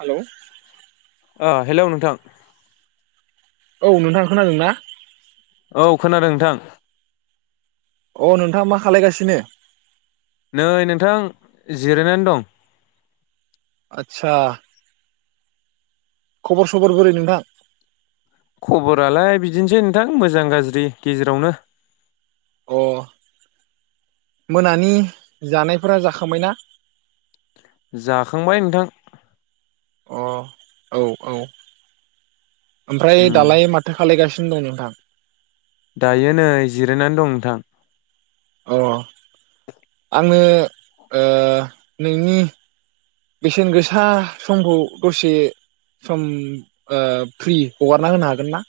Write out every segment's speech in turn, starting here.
Hello. ओ hello नोंथां औ नोंथां खोनादोंना? औ खोनादों नोंथां अ नोंथां मा खालायगासिनो? नै नोंथां जिरायनानै दं। आतसा खबर सबर बोरै नोंथां? खबरालाय बिदिनोसै नोंथां मोजां गाज्रि गेजेरावनो। अ मोनानि जानायफोरा जाखांबायना? जाखांबाय नोंथां। अ औ औ ओमफ्राय उम दालाय माथो खालायगासि नो दं नोंथां? दायो नै जिरायनानै दं नोंथां। अ जोङो ओ नोंनि बेसेन गोसा समखौ दसे सम ओ फ्रि हगारना होनो हागोन ना?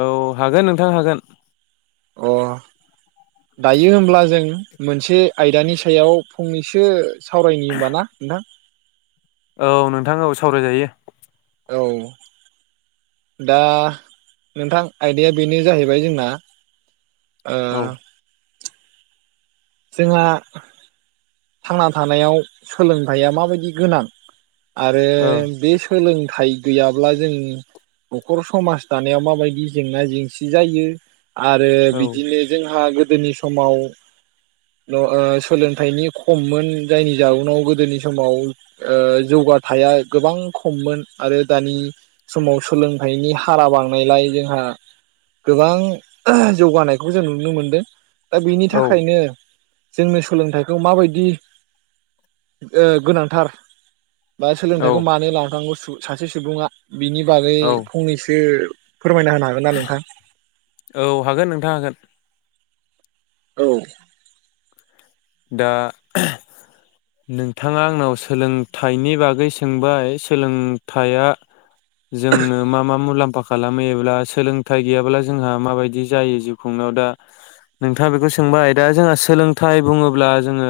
औ हागोन नोंथां हागोन। अ दायो होनब्ला जों मोनसे आयदानि सायाव फंनैसो सावरायनि होनबा ना नोंथां। औ नोंथां औ सावरायजायो। औ दा नोंथां आयदाया बेनो जाहैबाय जोंना ओ औ जोंहा थांना थानायाव सोलोंथाइया माबायदि गोनां आरो ओ बे सोलों थाय गैयाब्ला जों न'खर समाज दानायाव माबायदि जेंना जेंसि जायो। आरो औ बिदिनो जोंहा गो दोनि समाव ओ सोलोंथाइनि खममोन जायनि जाउनाव गोदोनि समाव ओ जौगाथाइया गोबां खममोन आरो दानि समाव सोलोंथाइनि हारा बांनायलाय जोंहा गोबां ओह जौगानायखौ जों नुनो मोनदों। दा बेनि औ थाखायनो जोंनो सोलोंथाइखौ माबायदि ओ गोनांथार। बा औ सोलोंथाइखौ मानो लानांगौ सासे सुबुङा बिनि बागै औ फंनैसो फोरमायना होनो हागोन ना नोंथां? औ हागोन नोंथां हागोन औ दा नोंथाङा आंनाव सोलोंथाइनि बागै सोंबाय सोलोंथाइया जोंनो मा मा मुलाम्फा खालामो एब्ला सोलोंथाइ गैयाब्ला जोंहा माबायदि जायो जिउ खुंनायाव दा नोंथाङा बेखौ सोंबाय दा जोंहा सोलोंथाइ बुङो ब्ला जोङो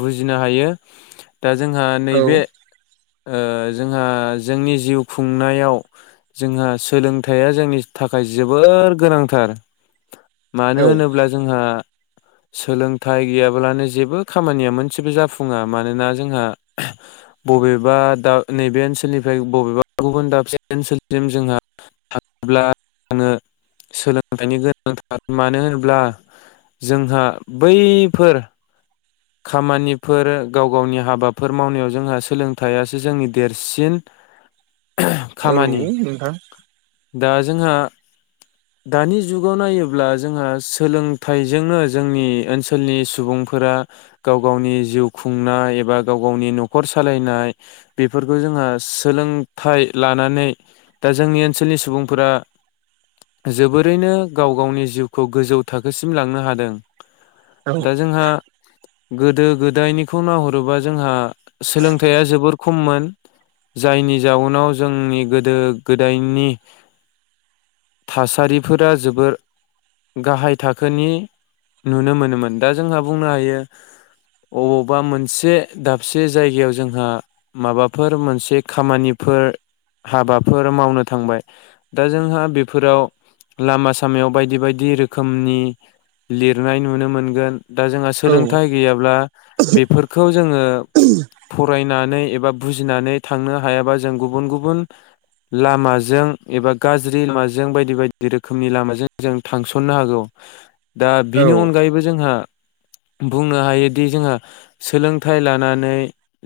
बुजिनो हायो दा जोंहा औ नैबे ओ जोंहा जोंनि जिउ खुंनायाव जोंहा सोलोंथाइया जोंनि थाखाय जोबोर गोनांथार। मानो औ होनोब्ला जोंहा सोलोंथाइ गैयाब्लानो जेबो खामानिया मोनसेबो जाफुङा मानोना जोंहा बबेबा दा नैबे ओनसोलनिफ्राय बबेबा गुबुन दाबसे ओनसोलसिम जोंहा थाङोब्ला जोंनो सोलोंथाइनि गोनांथार मानो होनब्ला जोंहा बैफोर खामानिफोर गाव गावनि हाबाफोर मावनायाव जोंहा सोलोंथाइसो जोंनि देरसिन। औ खामानि नोंथां। दा जोंहा दानि जुगाव नायोब्ला जोंहा सोलोंथाइजोंनो जोंनि ओनसोलनि सुबुंफोरा गाव गावनि जिउ खुंनाय एबा गाव गावनि न'खर सालायनाय बेफोरखौ जोंहा सोलोंथाइ लानानै दा जोंनि ओनसोलनि सुबुंफोरा जोबोरैनो गाव गावनि जिउखौ गोजौ थाखोसिम लांनो हादों। औ दा जोंहा गोदो गोदायनिखौ नाहरोबा जोंहा सोलोंथाइया जोबोर खममोन जायनि जाउनाव जोंनि गोदो गोदायनि थासारिफोरा जोबोर गाहाय थाखोनि नुनो मोनोमोन। दा जोंहा बुंनो हायो अबावबा मोनसे दाबसे जायगायाव जोंहा माबाफोर मोनसे खामानिफोर हाबाफोर मावनो थांबाय दा जोंहा बे फोराव लामा सामायाव बायदि बायदि रोखोमनि लिरनाय नुनो मोनगोन। दा जोंहा औ सोलोंथाइ गैयाब्ला बेफोरखौ जोंङो फरायनानै एबा बुजिनानै थांनो हायाबा जों गुबुन गुबुन लामाजों एबा गाज्रि लामाजों जों बायदि बायदि रोखोमनि लामाजों जों थांसननो हागौ‌। दा औ बिनि अनगायैबो जोंहा बुंनो हायोदि जोंहा सोलोंथाइ लानानै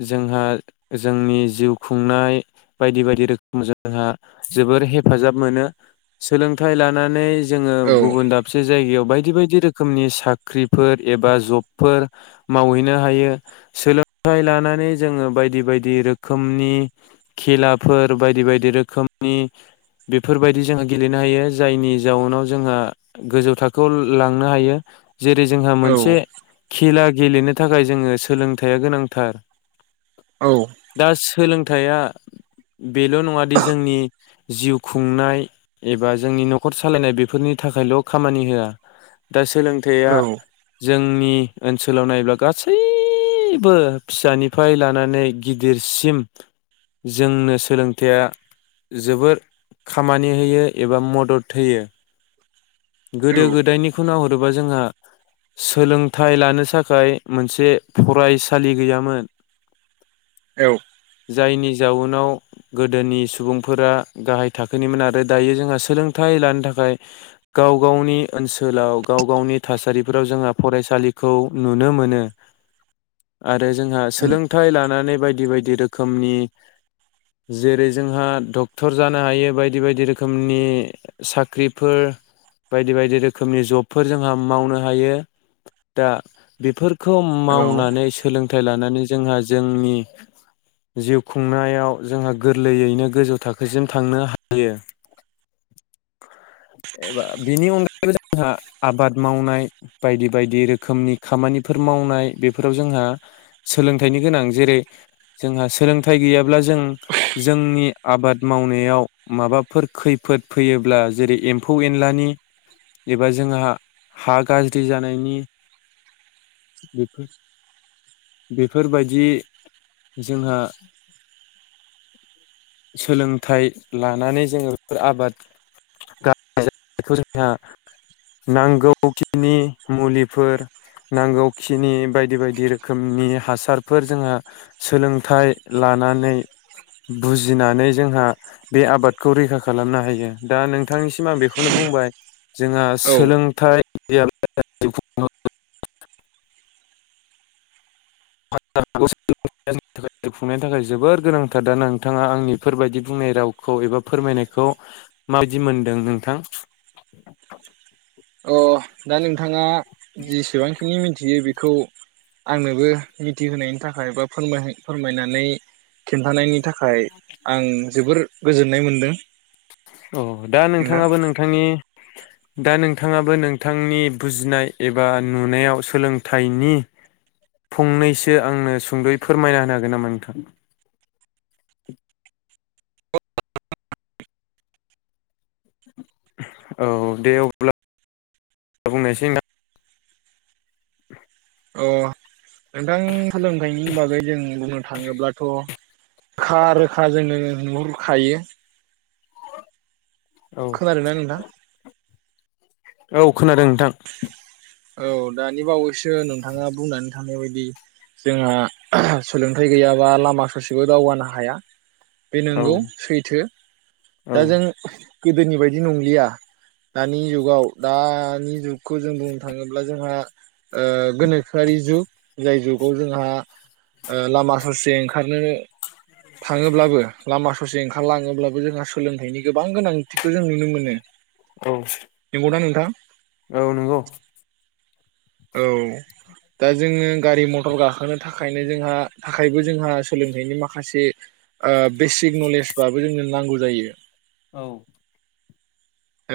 जोंहा जोंनि जिउ खुंनाय बायदि बायदि रोखोम जोंहा जोबोर हेफाजाब मोनो। सोलोंथाइ लानानै जोंङो औ गुबुन दाबसे जायगायाव बायदि बायदि रोखोमनि साख्रिफोर एबा जबफोर मावहैनो हायो सोलोंथाइ लानानै जोंङो बायदि बायदि रोखोमनि खेलाफोर बायदि बायदि रोखोमनि बेफोरबायदि जो गेलेनो हायो जायनि जाउनाव जोंहा गोजौ थाखोआव लांनो हायो। जेरै जोंहा औ मोनसे खेला गेलेनो थाखाय जोंङो सोलोंथाइया गोनांथार। दास सोलोंथाइया बेल' नंङा दि जोंनि जिउ खुंनाय एबा जोंनि न'खर सालायनाय बेफोरनि थाखायल' खामानि होआ दा सोलोंथाइया औ जोंनि ओनसोलाव नायोब्ला गासैबो फिसानिफ्राय लानानै गिदिरसिम जोंनो सोलोंथाइया जोबोर खामानि। होयो एबा मदद होयो। गोदो गोदायनिफ्राय दिनाव ओरैनोबा जोंहा सोलोंथाइ लानो थाखाय मोनसे फरायसालि गैयामोन। औ जायनि जाउनाव गोदोनि सुबुंफोरा गाहाय थाखोनिमोन आरो दायो जोंहा सोलोंथाइ लानो थाखाय गाव गावनि ओनसोलाव गाव गावनि थासारिफोराव जोंहा फरायसालिखौ नुनो मोनो आरो जोंहा सोलोंथाइ लानानै बायदि बायदि बायदि रोखोमनि जेरै जोंहा डक्टर जानो हायो बायदि बायदि रोखोमनि साख्रिफोर बायदि बायदि रोखोमनि जबफोर जोंहा मावनो हायो ।दा बेफोर खौ औ मावनानै सोलों थाइ लानानै जोंहा जोंनि जिउ खुंनायाव जोंहा गोरलैयैनो गोजौ थाखोसिम थांनो हायो। एबा बेनि अनगायैबो जोंहा आबाद मावनाय बायदि बायदि रोखोमनि खामानिफोर मावनाय बेफोराव जोंहा सोलोंथाइनि गोनां जेरै जोंहा सोलोंथाइ गैयाब्ला जों जोंनि आबाद मावनायाव माबाफोर खैफोद फैयोब्ला जेरै एम्फौ-एनलानि एबा जोंहा हा गाज्रि जानायनि बेफोरबायदि जोंहा सोलोंथाइ लानानै जोंङो बेफोर आबाद जोंहा नांगौखिनि मुलिफोर नांगौखिनि बायदि बायदि रोखोमनि हासारफोर जोंहा सोलोंथाइ लानानै बुजिनानै जोंहा बे आबादखौ रैखा खालामनो हायो दा नोंथांनि सिमां बेखौनो बुंबाय जोंहा औ सोलोंथाइ [inaudible] [inaudible] खुंनायनि थाखाय जोबोर गोनांथार दा नोंथाङा आंनि इफोरबायदि बुंनाय रावखौ एबा फोरमायनायखौ माबायदि मोनदों नोंथां? अ दा नोंथाङा जेसेबां खिनि मिन्थियो बेखौ आंनोबो मिथिहोनायनि थाखाय बा फोरहाय फोरमायनानै खिन्थानायनि थाखाय आं जोबोर गोजोननाय मोन्दों। औ दा नोंथाङाबो नोंथांनि दा नोंथाङाबो नोंथांनि बुजिनाय एबा नुनायाव सोलोंथाइनि फंनैसो आंनो सुंद'यै फोरमायना होनो हागोन नामा नोंथां? औ दे अब्ला बुंनोसै नोंथां औ औ अ नोंथां सोलोंथाइनि बागै जों बुंनो थाङोब्लाथ' खा रोखा जोंनोनो नुहुर खायो। औ खोनादोंना नोंथां औ खोनादों नोंथां। औ दानि बावै सो नोंथाङा बुंनानै थांनाय बाय दि जोंहा सोलोंथाइ गैयाबा लामा ससेबो दावगानो हाया। बे औ नोंगौ सैथो दा औ जों गोदोनि बायदि नंलिया दानि जुगाव दानि जुगखौ जों बुं ओ गोनोखोआरि जुग जाय जुगाव जोंहा ओ लामा ससे ओंखारनो थाङोब्लाबो लामा ससे ओंखारलाङोब्लाबो जोंहा सोलोंथाइनि गोबां गोनांथि खो जों नुनो मोनो औ नोंगौना नोंथां। औ नोंगौ औ दा जोङो गारि मथर गाखोनो थाखायनो जोंहा थाखायबो जोंहा सोलोंथाइनि माखासे ओ बेसिक नलेजबाबो जोंनो नांगौ जायो। औ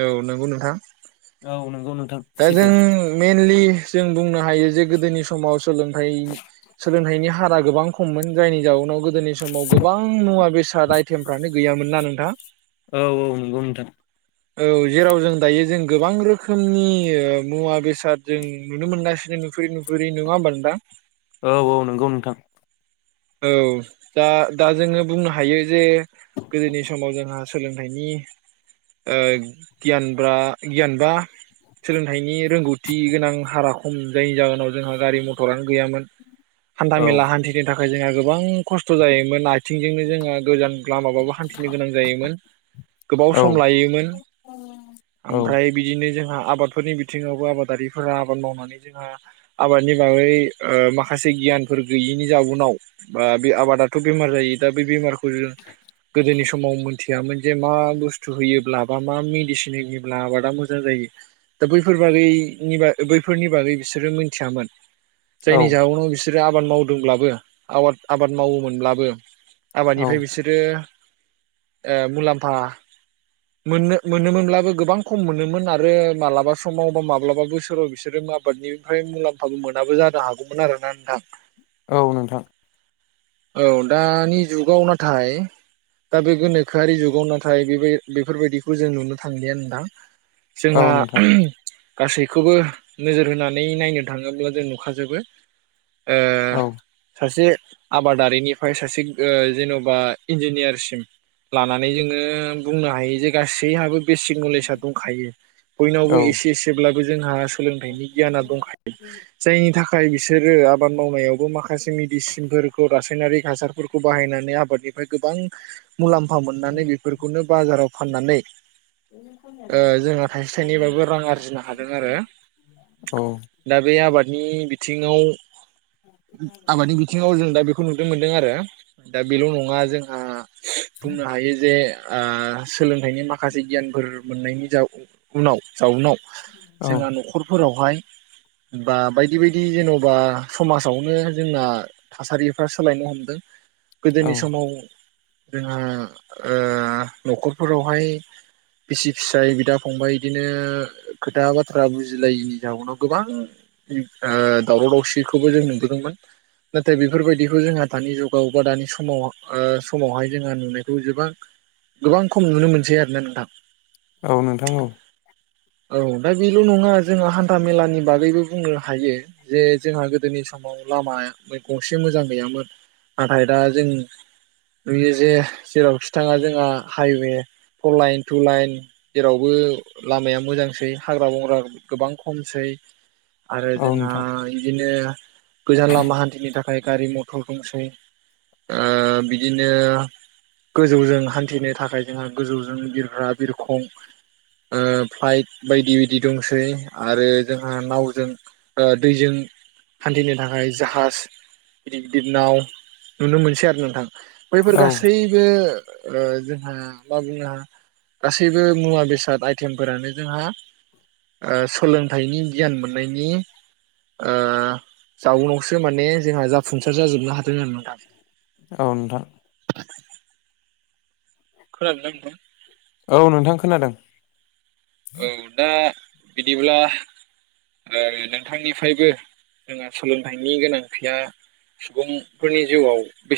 औ नोंगौ नोंथां औ नंगौ नोंथां दा सैथो जों मेनलि जों बुंनो हायो जे गोदोनि समाव सोलोंथाइ सोलोंथाइनि हारा गोबां खममोन जायनि जाउनाव गो दिनि समाव गोबां मुवा बेसाद आइटेमफ्रानो गैयामोन ना नों थां औ औ नोंगौ नोंथां औ जेराव जों दायो जों गोबां रोखोमनि ओ‌ मुवा बेसाद जों नुनो मोनगासिनो नुफुरि नुफुरि नङा होमबा नोंथां। औ औ नोंगौ नोंथां औ दा दा जोङो बुंनो हायो जे गोदोनि समाव जोंहा सोलोंथाइनि ओ गियानब्रा गियानबा सोलोंथाइनि रोंगौथि गोनां हारा खम जायनि जाहोनाव जोंहा गारि मथरानो गैयामोन हान्था औ मेला हान्थिनो था खाय जोंहा गोबां खस्थ' जायोमोन आथिंजोंनो जोंहा गोजान लामाबाबो हान्थिनो गोनां जायोमोन गोबाव औ सम लायोमोन औ ओमफ्राय बिदिनो जोंहा आबादफोरनि बिथिङावबो आबादारिफोरा आबाद मावनानै जोंहा आबादनि बागै माखासे गियानफोर गैयिनि जाउनाव बा बे आबादाथ' बेमार जायो दा बे बेमारखौ जों गोदोनि समाव मोनथियामोन जे मा बुस्थु होयोब्ला बा मा मेडिसिन होयोब्ला आबादा मोजां जायो दा बैफोर बादिनि बैफोरनि बागै बिसोरो मोनथियामोन जायनि जावनाव बि सोर आबाद मावदोंब्लाबो आबाद आबाद मावोमोनब्लाबो औ आबादनिफ्राय बिसोरो मुलाम्फा मोननो मोनोमोनब्लाबो गोबां खम मोनोमोन आरो मालाबा समाव बा माब्लाबा बोसोराव बिसोरो आबादनिफ्राय मुलाम्फाबो मोनाबो जानो हागौमोन आरोना नोंथां औ नोंथां औ दानि जुगाव नाथाय दा बे गोनोखोआरि जुगाव नाथाय बेबाय बेफोरबायदिखौ जों नुनो थांलिया नोंथां औ जोंहा नोंथां गासैखौबो नोजोर होनानै नायनो थाङोब्ला जों नुखाजोबो ओ औ सासे [inaudible] आबादारिनिफ्राय सासे जेन'बा इन्जिनियारसिम लानानै जोङो बुंनो हायो जे गासैहाबो बेसिक नलेजआ दंखायो बयनावबो औ एसे एसेब्लाबो जोंहा सोलोंथाइनि गियाना दंखायो जायनि थाखाय बिसोरो आबाद मावनायावबो माखासे मेडिसिनफोर रासायनारि हासारफोरखौ बाहायनानै आबादनिफ्राय गोबां मुलाम्फा मोननानै बेफोरखौनो बाजाराव फाननानै जोंहा थाइसे थाइनैबाबो रां आरजिनो हादों आरो औ दा बे आबादनि बिथिङाव आबादनि बिथिङाव जों दा बेखौ नुनो मोनदों आरो दा बेल' नङा जोंहा बुंनो हायो जे आ सोलोंथाइनि माखासे गियानफोर मोननायनि जा उनाव जाउनाव जोंहा न'खरफोराव हाय बा बायदि बायदि जेन'बा समाजावनो जोंना थासारि फ्रा सोलायनो हमदों औ गोदोनि समाव जोंहा न'खरफोरावहाय बिसि फिसाय बिदा फंबाय बिदिनो खोथा बाथ्रा बुजिलायिनि जाउनाव गोबां दावराव दावसिखौबो जों नुबोदोंमोन नाथाय बेफोरबायदि खौ जोंहा दानि जुगाव बा दानि समाव ओ समावहाय जोंहा नुनायखौ जोबां-गोबां खम नुनो मोनसै आरोना नोंथां । औ नोंथां औ औ दा बेल' नङा जोंहा हान्था मेलानि बागैबो बुंनो हायो जे जोंहा गोदोनि समाव लामा गंसे मोजां गैयामोन नाथाय दा जों नुयो जे जेरावखि थाङा जोंहा highway four line two line जेरावबो लामाया मोजांसै हाग्रा बंग्रा गोबां खमसै आरो औ जोंहा नोंथां इदिनो गोजान लामा हान्थिनो था खाय गारि म थर दंसै ओ बिदिनो गोजौजों हान्थिनो थाखाय जोंहा गोजौजों बिरग्रा बिरखं ओ फ्लाइट बायदि बायदि दंसै आरो जोंहा नावजों ओ दैजों हान्थिनो थाखाय जाहाज गिदिर गिदिर नाव नुनो मोनसै आरो नोंथां । बैफोर औ गासैबो ओ जोंहा मा बाबुंआ गासैबो मुवा बेसाद आइटेमफोरानो जोंहा ओ सोलोंथाइनि गियान मोननायनि ओ जाउनावसो माने जोंहा जा फुंसार जाजोबनो हा दों नोंथां औ नोंथां । नोंथां औ नोंथां खोनादों औ दा बिदिब्ला ओ नोंथांनिफ्रायबो जोंहा सोलोंथाइनि गोनांथिया सुबुंफोरनि जिउआव बेसे